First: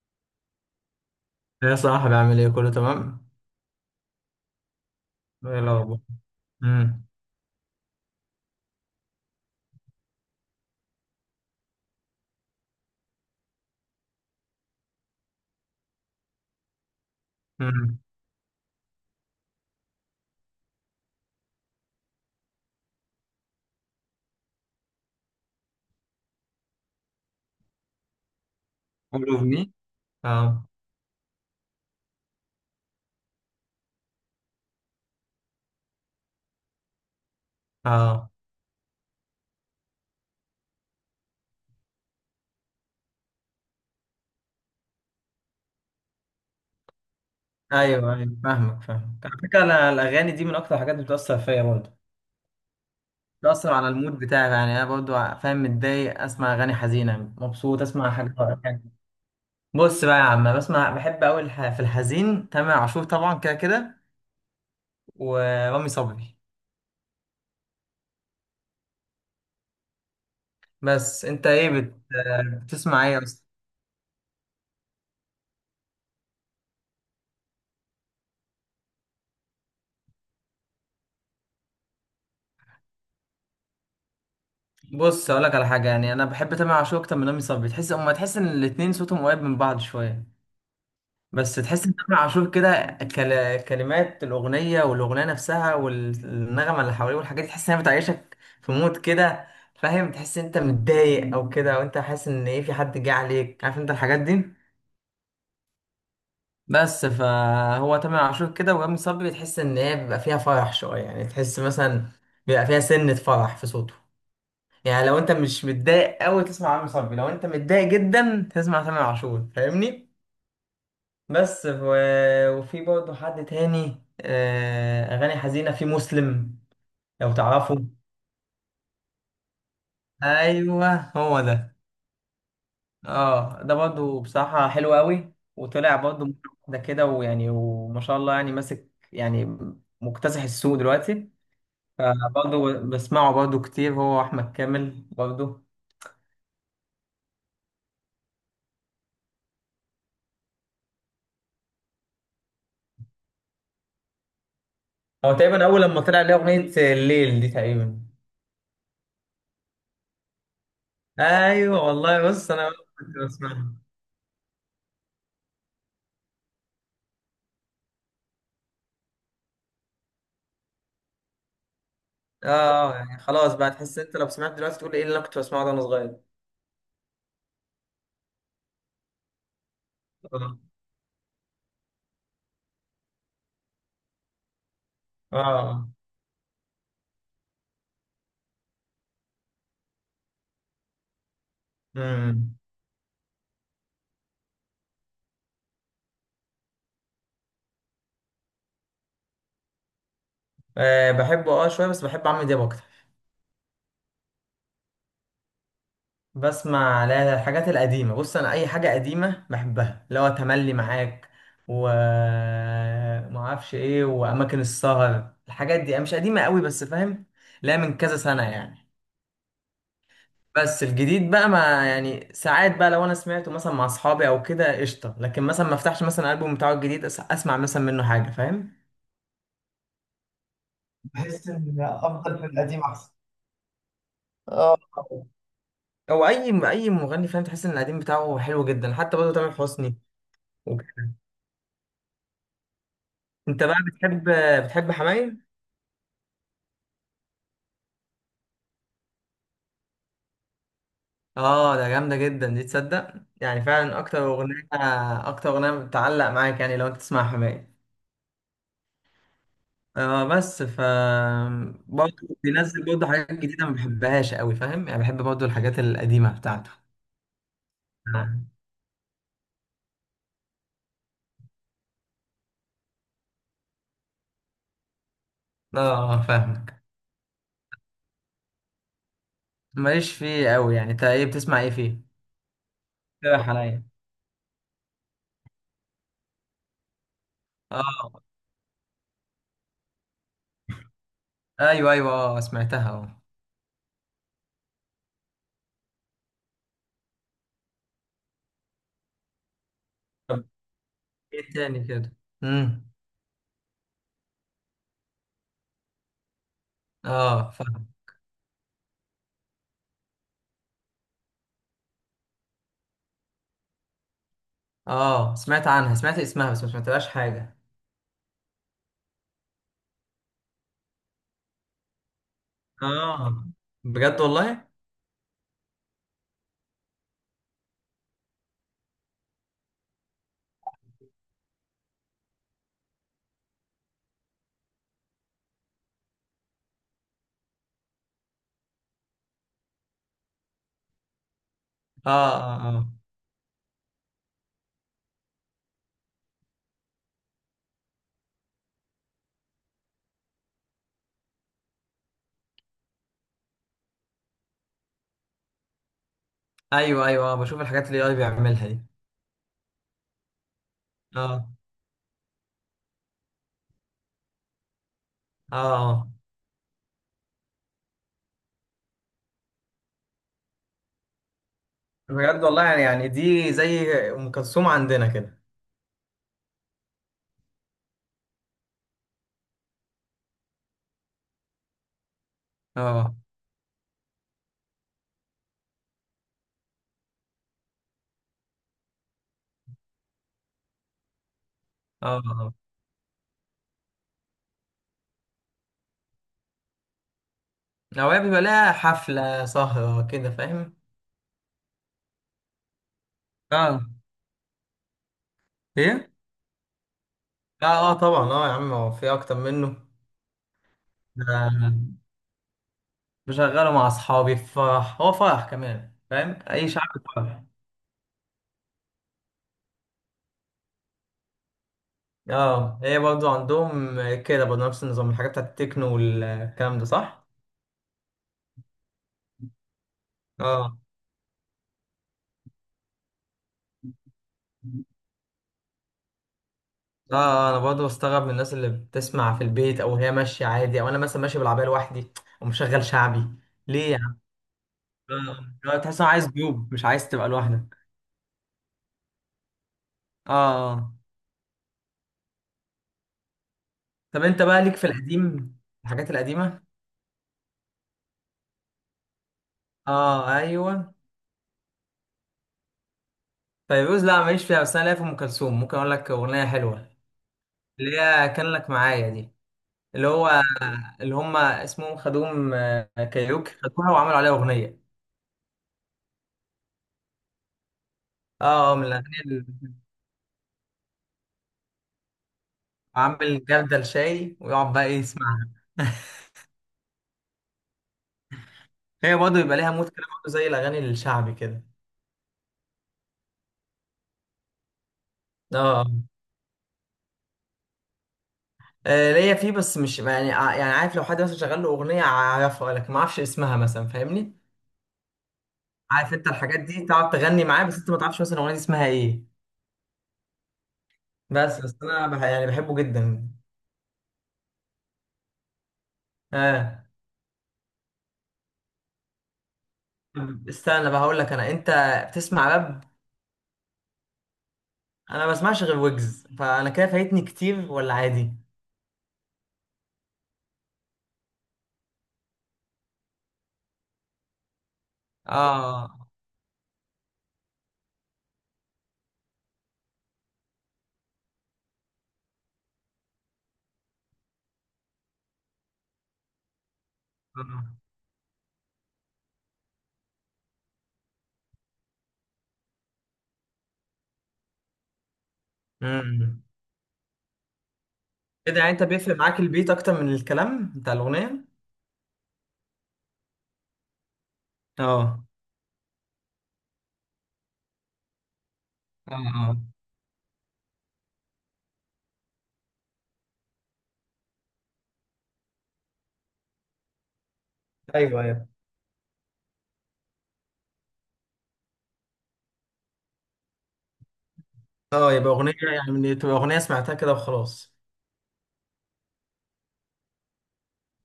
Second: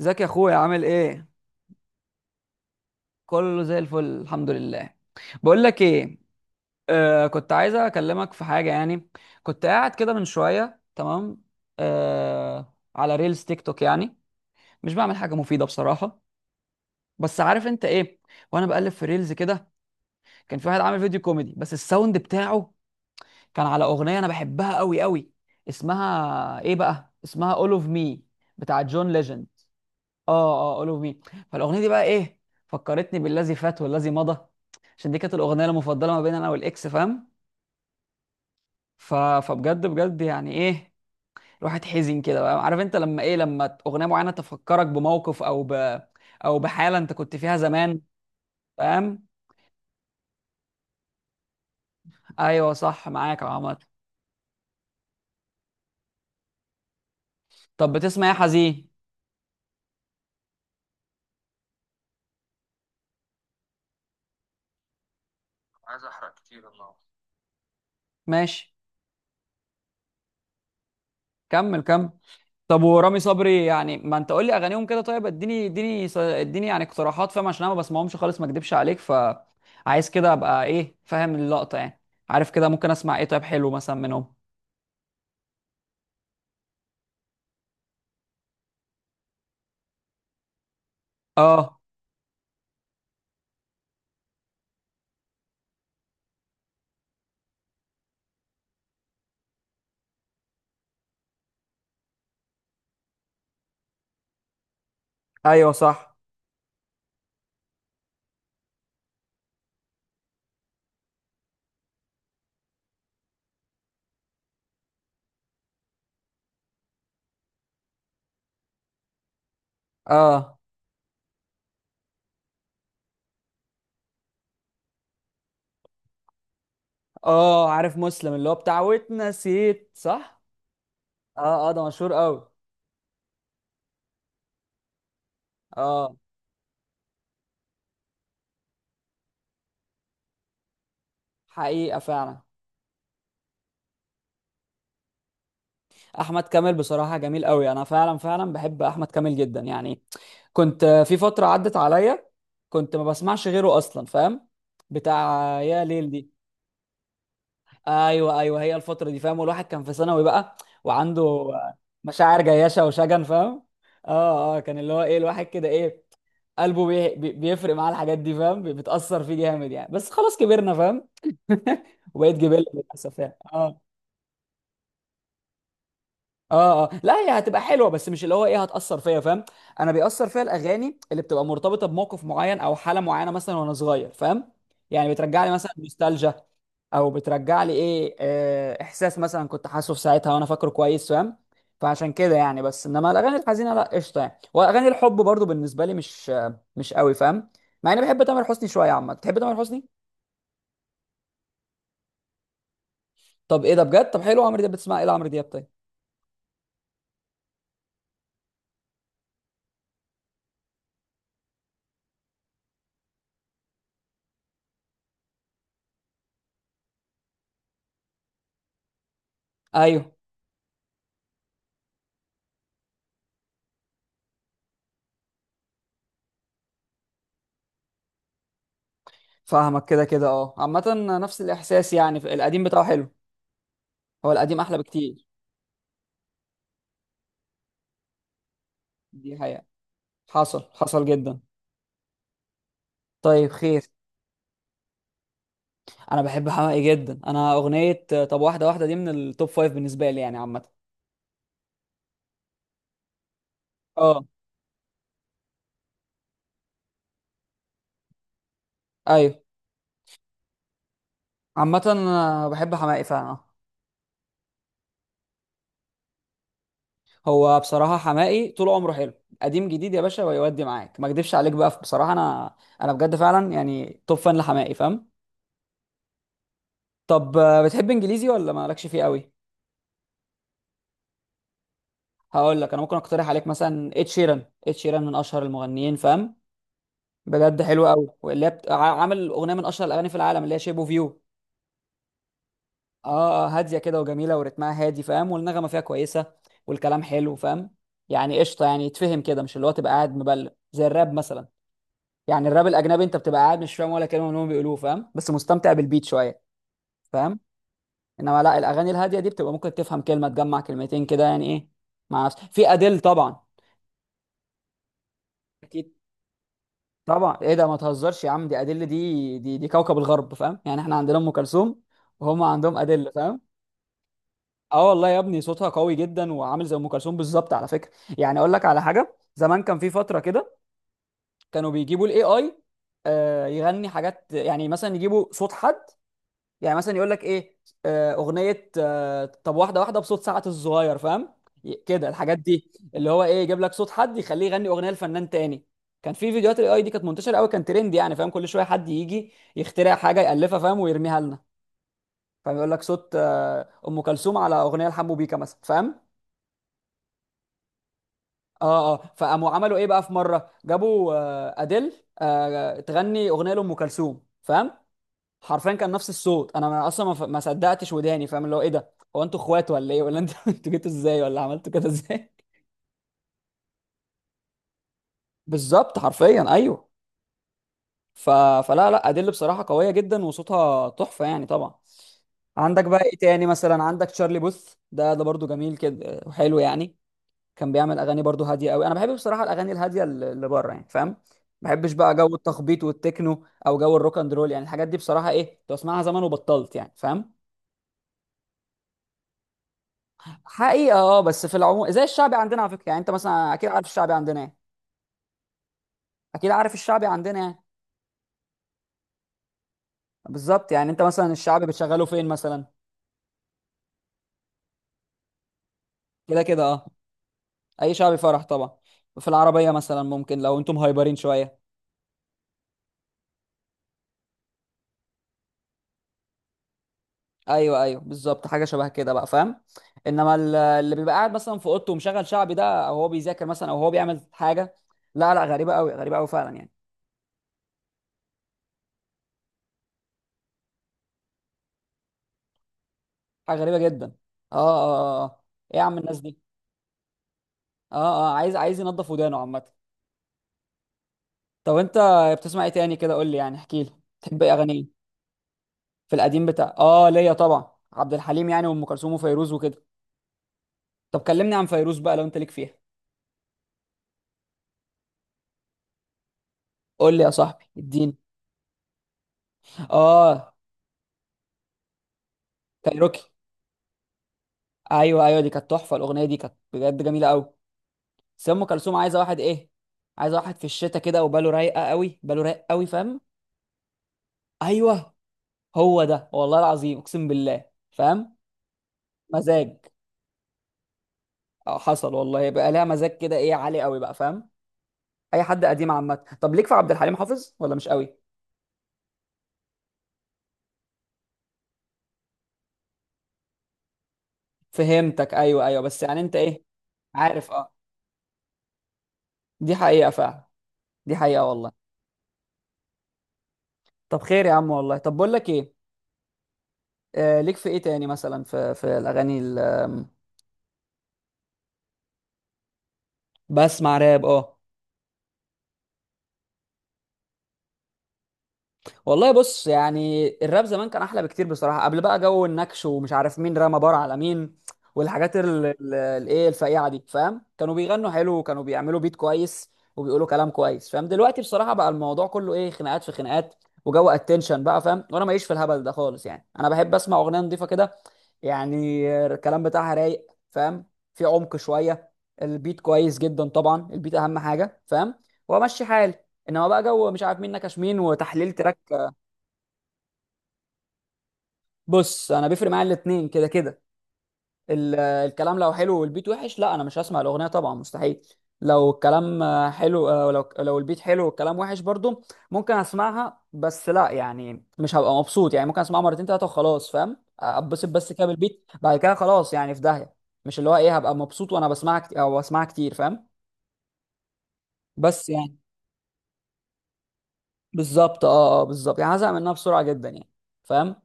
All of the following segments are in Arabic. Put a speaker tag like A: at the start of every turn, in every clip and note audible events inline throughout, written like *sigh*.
A: ازيك يا اخويا؟ عامل ايه؟
B: يا صاحبي، عامل ايه؟ كله تمام.
A: كله زي الفل الحمد لله.
B: ايه
A: بقول لك
B: الاخبار؟
A: ايه،
B: امم.
A: كنت عايز اكلمك في حاجه يعني. كنت قاعد كده من شويه، تمام، على ريلز تيك توك يعني. مش بعمل حاجه مفيده بصراحه، بس عارف انت
B: امم.
A: ايه. وانا بقلب في ريلز كده، كان في واحد عامل فيديو كوميدي، بس الساوند بتاعه كان على اغنيه انا بحبها قوي قوي. اسمها ايه بقى؟ اسمها All of Me بتاع جون
B: All of
A: ليجند.
B: me.
A: اه،
B: اه.
A: اه، اولو مي. فالاغنيه دي بقى ايه؟ فكرتني بالذي فات والذي مضى، عشان دي كانت الاغنيه المفضله ما بين انا والاكس، فاهم.
B: اه.
A: فبجد بجد يعني ايه، الواحد حزين كده بقى، عارف انت لما ايه، لما اغنيه معينه تفكرك بموقف او بحاله انت كنت فيها زمان،
B: ايوه، ايوه، فاهمك فاهمك،
A: فاهم.
B: على فكره انا الاغاني دي من اكتر الحاجات اللي بتاثر فيا برضه.
A: ايوه، صح معاك يا
B: بتاثر
A: عمر.
B: على المود بتاعي، يعني انا برضه فاهم، متضايق اسمع اغاني حزينه، مبسوط
A: طب
B: اسمع
A: بتسمع ايه
B: حاجة.
A: حزين؟
B: بص بقى يا عم، أنا بسمع، بحب قوي في الحزين تامر عاشور طبعا، كده كده. ورامي صبري.
A: ماشي،
B: بس انت ايه
A: كمل كمل. طب
B: بتسمع ايه؟
A: ورامي صبري يعني، ما انت قول لي اغانيهم كده. طيب اديني اديني، اديني يعني اقتراحات، فاهم، عشان انا ما بسمعهمش خالص ما اكدبش عليك، فعايز كده ابقى ايه، فاهم اللقطة يعني. عارف كده ممكن اسمع ايه طيب حلو مثلا منهم؟
B: بص اقول لك على حاجه، يعني انا بحب تامر عاشور اكتر من رامي صبري. تحس، اما تحس ان الاتنين صوتهم قريب من بعض شويه، بس
A: اه،
B: تحس ان تامر عاشور كده، كلمات الاغنيه والاغنيه نفسها والنغمه اللي حواليه والحاجات دي، تحس انها بتعيشك في مود كده. فاهم، تحس إن انت متضايق او كده، او انت حاسس ان ايه، في حد جه عليك، عارف انت الحاجات دي.
A: ايوه صح.
B: بس فهو تامر عاشور كده، ورامي صبري تحس ان هي بيبقى فيها فرح شويه، يعني تحس مثلا بيبقى فيها سنه فرح في صوته. يعني لو انت مش متضايق قوي تسمع عمرو صبري، لو انت متضايق جدا تسمع تامر عاشور، فاهمني؟
A: اه،
B: بس وفي برضه حد تاني، اغاني حزينه، في مسلم، لو
A: اه،
B: تعرفه.
A: عارف مسلم اللي هو بتاع واتنسيت صح.
B: ايوه هو
A: اه، اه،
B: ده.
A: ده مشهور قوي.
B: اه ده برضه بصراحه حلو قوي، وطلع
A: اه،
B: برضه مرة واحده كده، ويعني وما شاء الله يعني، ماسك يعني، مكتسح السوق دلوقتي.
A: حقيقة فعلا.
B: فبرضه بسمعه برضه كتير. هو احمد كامل برضه،
A: احمد كامل بصراحة جميل قوي، انا فعلا فعلا بحب احمد كامل جدا يعني. كنت في فترة عدت عليا، كنت ما بسمعش غيره أصلا، فاهم،
B: هو
A: بتاع.
B: تقريبا اول
A: يا
B: لما
A: ليل
B: طلع ليه
A: دي،
B: اغنيه الليل دي تقريبا.
A: أيوه أيوه هي الفترة دي، فاهم، والواحد كان في ثانوي بقى وعنده
B: ايوه والله.
A: مشاعر
B: بص انا
A: جياشة
B: كنت
A: وشجن، فاهم.
B: بسمعها.
A: اه، اه، كان اللي هو ايه الواحد كده ايه، قلبه بيفرق معاه الحاجات دي، فاهم، بتأثر فيه جامد يعني، بس خلاص كبرنا، فاهم. *laughs* وبقيت
B: اه،
A: جبلة للأسف
B: يعني
A: يعني.
B: خلاص بقى،
A: اه.
B: تحس انت لو سمعت دلوقتي تقول ايه اللي انا كنت بسمعه ده وانا صغير.
A: اه، اه، لا هي هتبقى حلوه، بس مش اللي هو ايه هتاثر فيا، فاهم. انا بيأثر فيا
B: اه،
A: الاغاني اللي بتبقى مرتبطه بموقف معين او حاله معينه مثلا وانا صغير، فاهم. يعني بترجع لي مثلا
B: اه.
A: نوستالجيا، او بترجع لي ايه، احساس مثلا كنت حاسه في ساعتها وانا فاكره كويس، فاهم. فعشان كده
B: امم.
A: يعني. بس انما الاغاني الحزينه لا قشطه يعني، واغاني الحب برضو بالنسبه لي مش مش قوي، فاهم. مع اني بحب تامر حسني شويه عامه. تحب تامر حسني؟
B: آه، بحبه شويه، بس بحب عمرو دياب اكتر.
A: طب ايه ده بجد، طب حلو عمرو دياب، بتسمع ايه لعمرو دياب طيب؟
B: بسمع، لا لا، الحاجات القديمه. بص انا اي حاجه قديمه بحبها، اللي هو تملي معاك و ما اعرفش ايه، واماكن السهر، الحاجات دي مش قديمه قوي بس، فاهم. لا، من كذا سنه يعني.
A: ايوه،
B: بس الجديد بقى ما، يعني ساعات بقى لو انا سمعته مثلا مع اصحابي او كده، قشطه. لكن مثلا ما افتحش مثلا الالبوم بتاعه الجديد، اسمع مثلا منه حاجه، فاهم.
A: فاهمك كده كده، اه عامة. نفس
B: بحس ان
A: الإحساس يعني،
B: افضل من
A: القديم
B: القديم
A: بتاعه حلو،
B: احسن.
A: هو القديم أحلى
B: اه،
A: بكتير.
B: او اي مغني، فاهم، تحس ان القديم بتاعه حلو جدا، حتى برضه
A: دي
B: تامر
A: حقيقة،
B: حسني.
A: حصل حصل
B: وكده.
A: جدا. طيب
B: انت بقى
A: خير.
B: بتحب، حماية؟
A: أنا بحب حماقي جدا، أنا أغنية طب واحدة واحدة دي من التوب فايف بالنسبة لي يعني عامة.
B: اه ده جامده جدا دي، تصدق يعني فعلا
A: اه،
B: اكتر اغنيه بتعلق معاك، يعني لو انت تسمع حماية.
A: أيوه.
B: اه بس
A: عامة
B: برضه
A: أنا بحب
B: بينزل
A: حماقي
B: برضه
A: فعلا
B: حاجات
A: آه.
B: جديدة ما بحبهاش قوي، فاهم يعني، بحب برضه الحاجات القديمة بتاعته.
A: هو بصراحة
B: اه،
A: حماقي طول عمره حلو، قديم جديد، يا باشا ويودي معاك ما أكدبش عليك بقى بصراحة، أنا بجد فعلا يعني توب فان لحماقي، فاهم.
B: فاهمك.
A: طب بتحب إنجليزي ولا مالكش فيه قوي؟
B: ماليش فيه قوي. يعني انت ايه بتسمع ايه فيه؟
A: هقول لك انا ممكن اقترح عليك
B: اقترح عليا.
A: مثلا ed شيران، ed شيران من اشهر المغنيين، فاهم. بجد حلو قوي،
B: اه،
A: واللي هي بت... ع- عامل اغنيه من اشهر الاغاني في العالم اللي هي شيب اوف يو.
B: ايوه، ايوه. اه سمعتها،
A: اه،
B: اه.
A: هاديه كده وجميله ورتمها هادي، فاهم، والنغمه فيها كويسه، والكلام حلو، فاهم. يعني قشطه يعني، يتفهم كده، مش اللي هو تبقى قاعد
B: طب
A: مبلم زي الراب مثلا.
B: ايه تاني كده؟
A: يعني الراب
B: امم.
A: الاجنبي انت بتبقى قاعد مش فاهم ولا كلمه من اللي هم بيقولوه، فاهم، بس مستمتع بالبيت شويه. فاهم.
B: اه فاهم.
A: انما لا، الاغاني الهاديه دي بتبقى ممكن تفهم كلمه تجمع كلمتين كده يعني ايه. مع نفسك في اديل طبعا.
B: اه سمعت عنها، سمعت اسمها بس ما سمعتلهاش
A: طبعا ايه
B: حاجة.
A: ده ما تهزرش يا عم، دي ادله، دي كوكب الغرب، فاهم، يعني احنا عندنا ام كلثوم، وهم عندهم ادله، فاهم.
B: اه. بجد والله؟
A: اه والله يا ابني، صوتها قوي جدا وعامل زي ام كلثوم بالظبط على فكره. يعني اقول لك على حاجه، زمان كان في فتره كده كانوا بيجيبوا الاي اي يغني حاجات، يعني مثلا يجيبوا صوت حد، يعني مثلا يقول لك ايه، اغنيه طب واحده واحده بصوت سعد الصغير، فاهم. كده
B: اه،
A: الحاجات
B: اه،
A: دي،
B: اه،
A: اللي هو ايه، يجيب لك صوت حد يخليه يغني اغنيه لفنان تاني. كان في فيديوهات الاي اي دي كانت منتشره قوي، كان ترند يعني، فاهم، كل شويه حد يجي يخترع حاجه يالفها، فاهم، ويرميها لنا. فاهم، يقول لك صوت ام كلثوم على اغنيه لحمو بيكا مثلا، فاهم.
B: ايوه، ايوه، بشوف الحاجات اللي اي بيعملها دي.
A: اه، اه، فقاموا عملوا ايه بقى، في مره جابوا
B: اه،
A: اديل تغني اغنيه لام كلثوم، فاهم.
B: اه،
A: حرفيا كان نفس
B: اه.
A: الصوت، انا اصلا ما صدقتش وداني، فاهم، اللي هو ايه ده. هو انتوا اخوات ولا ايه، ولا انتوا *laughs* انتوا جيتوا ازاي ولا عملتوا كده ازاي؟
B: بجد والله، يعني دي زي ام كلثوم عندنا كده.
A: بالظبط حرفيا، ايوه. ف... فلا لا، ادل بصراحه قويه جدا وصوتها تحفه يعني طبعا. عندك بقى
B: اه،
A: ايه تاني مثلا، عندك تشارلي بوث، ده برضو جميل كده وحلو يعني. كان بيعمل اغاني برضو هاديه قوي، انا بحب بصراحه الاغاني الهاديه اللي بره يعني، فاهم. ما بحبش بقى
B: اه،
A: جو
B: اه.
A: التخبيط والتكنو او جو الروك اند رول، يعني الحاجات دي بصراحه ايه، كنت بسمعها زمان وبطلت يعني، فاهم.
B: اوقات بيبقى لها حفله سهره كده، فاهم.
A: حقيقة اه، بس في العموم زي الشعبي عندنا على فكرة. يعني انت مثلا اكيد
B: آه.
A: عارف الشعبي عندنا ايه.
B: ايه؟
A: اكيد عارف الشعبي عندنا ايه؟
B: لا اه، طبعا اه يا عم، هو في اكتر منه.
A: بالظبط، يعني انت
B: ده
A: مثلا الشعبي
B: آه.
A: بتشغله فين مثلا؟
B: بشغله مع اصحابي في فرح، هو فرح كمان، فاهم،
A: كده كده
B: اي
A: اه،
B: شعب فرح.
A: اي شعبي فرح طبعا. في العربية مثلا ممكن لو انتم هايبرين شوية.
B: اه، هي برضو عندهم كده برضو، نفس النظام، الحاجات بتاعت التكنو والكلام ده، صح.
A: ايوه ايوه، بالظبط حاجة شبه كده بقى، فاهم. انما
B: اه،
A: اللي بيبقى قاعد مثلا في اوضته ومشغل شعبي ده، او هو بيذاكر مثلا، او هو بيعمل حاجة. لا لا، غريبة قوي غريبة قوي فعلا يعني.
B: اه. انا برضه بستغرب من الناس اللي بتسمع في البيت او هي ماشيه عادي، او انا مثلا ماشي بالعربيه لوحدي ومشغل شعبي.
A: حاجة غريبة
B: ليه يا
A: جدا.
B: عم؟
A: اه، اه، اه.
B: آه، آه،
A: ايه يا عم
B: تحس إن
A: الناس
B: عايز
A: دي،
B: جروب، مش عايز تبقى لوحدك.
A: اه، اه، عايز عايز ينضف ودانه عامة.
B: اه. آه.
A: طب انت بتسمع ايه تاني كده؟ قول لي يعني احكي لي،
B: طب
A: تحب
B: انت
A: ايه
B: بقى
A: اغاني
B: ليك في
A: ايه؟
B: القديم، الحاجات
A: في القديم
B: القديمه؟
A: بتاع اه ليا طبعا عبد الحليم، يعني وام كلثوم وفيروز وكده.
B: اه، ايوه.
A: طب كلمني عن فيروز بقى لو انت ليك فيها.
B: فيروز لا ماليش فيها، بس انا ليا في ام كلثوم، ممكن اقول لك اغنيه حلوه،
A: قول لي يا صاحبي،
B: اللي
A: اديني.
B: هي كان لك معايا دي، اللي هو
A: اه،
B: اللي هم اسمهم خدوم،
A: كايروكي،
B: كايروكي، خدوها وعملوا عليها اغنيه.
A: ايوه ايوه دي كانت تحفه، الاغنيه دي كانت بجد جميله قوي. بس ام
B: اه، من
A: كلثوم عايزه
B: الاغاني
A: واحد
B: اللي
A: ايه، عايزه واحد في الشتاء كده وباله رايقه قوي، باله رايق قوي، فاهم.
B: عامل جردل شاي ويقعد بقى ايه
A: ايوه
B: يسمعها.
A: هو
B: *laughs*
A: ده، والله العظيم اقسم بالله، فاهم،
B: هي برضه بيبقى ليها
A: مزاج.
B: مود كده برضه، زي الاغاني الشعبي كده.
A: اه، حصل والله، بقى لها مزاج كده ايه عالي قوي بقى، فاهم. اي حد
B: اه،
A: قديم عامه. طب ليك في عبد الحليم حافظ ولا مش قوي؟
B: ليا فيه، بس مش يعني، يعني عارف لو حد مثلا شغال له اغنيه اعرفها لكن ما اعرفش اسمها مثلا، فاهمني؟
A: فهمتك، ايوه ايوه، بس
B: عارف
A: يعني
B: انت
A: انت
B: الحاجات
A: ايه.
B: دي، تقعد تغني
A: عارف،
B: معاه
A: اه،
B: بس انت ما تعرفش مثلا الاغنيه دي اسمها ايه.
A: دي حقيقه فعلا، دي حقيقه
B: بس
A: والله.
B: انا يعني بحبه جدا.
A: طب خير يا عم والله. طب بقول لك ايه.
B: اه.
A: ليك في ايه تاني مثلا، في الاغاني ال- آم،
B: طب استنى بقى، هقول لك انا، انت بتسمع راب؟
A: بسمع راب، اه.
B: انا ما بسمعش غير ويجز، فانا كده فايتني كتير ولا عادي؟
A: والله بص، يعني الراب زمان كان احلى بكتير بصراحه، قبل بقى جو النكش ومش عارف مين رمى بار على مين، والحاجات
B: اه.
A: الايه الفقيعه دي، فاهم، كانوا بيغنوا حلو وكانوا بيعملوا بيت كويس، وبيقولوا كلام كويس، فاهم. دلوقتي بصراحه بقى الموضوع كله ايه، خناقات في خناقات، وجو اتنشن بقى، فاهم، وانا ماليش في الهبل ده خالص يعني. انا بحب اسمع اغنيه نظيفه
B: آه.
A: كده، يعني الكلام بتاعها رايق، فاهم، في عمق شويه، البيت كويس جدا طبعا، البيت اهم حاجه، فاهم، وامشي حالي.
B: امم.
A: انما بقى جو مش عارف مين نكش مين وتحليل
B: كده يعني
A: تراك.
B: انت بيفرق معاك البيت اكتر من الكلام بتاع الاغنيه؟
A: بص، انا بيفرق معايا الاتنين كده كده.
B: اه،
A: الكلام لو حلو والبيت وحش، لا انا مش هسمع الاغنيه طبعا مستحيل. لو
B: اه،
A: الكلام
B: اه،
A: حلو، لو البيت حلو والكلام وحش برضو، ممكن اسمعها، بس لا يعني مش هبقى مبسوط يعني، ممكن اسمعها مرتين تلاته وخلاص، فاهم، اتبسط بس
B: ايوه،
A: كده
B: ايوه.
A: بالبيت، بعد كده خلاص يعني في داهيه. مش اللي هو ايه هبقى مبسوط وانا بسمعها كتير او بسمعها كتير، فاهم.
B: اه
A: بس
B: يبقى اغنيه،
A: يعني.
B: يعني تبقى اغنيه سمعتها كده وخلاص،
A: بالظبط، اه، اه، بالظبط يعني هزهق منها بسرعه جدا يعني، فاهم.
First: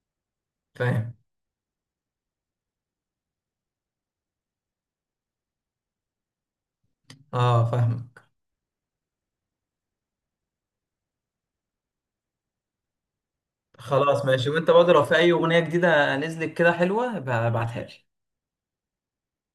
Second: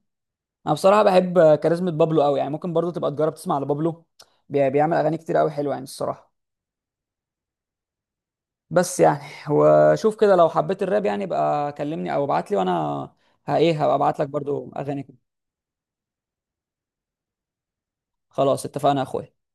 A: انا بصراحه
B: فاهم.
A: بحب كاريزما بابلو قوي يعني، ممكن برضو تبقى تجرب تسمع لبابلو. بيعمل اغاني كتير قوي حلوه يعني الصراحه.
B: اه، فاهمك.
A: بس يعني، وشوف كده لو حبيت الراب يعني يبقى كلمني او ابعت لي، وانا ه- ايه هبقى ابعت
B: خلاص
A: لك
B: ماشي،
A: برضو
B: وانت برضه
A: اغاني
B: لو في
A: كده.
B: اي اغنيه جديده نزلت كده حلوه، ابعتها لي.
A: خلاص اتفقنا يا اخويا.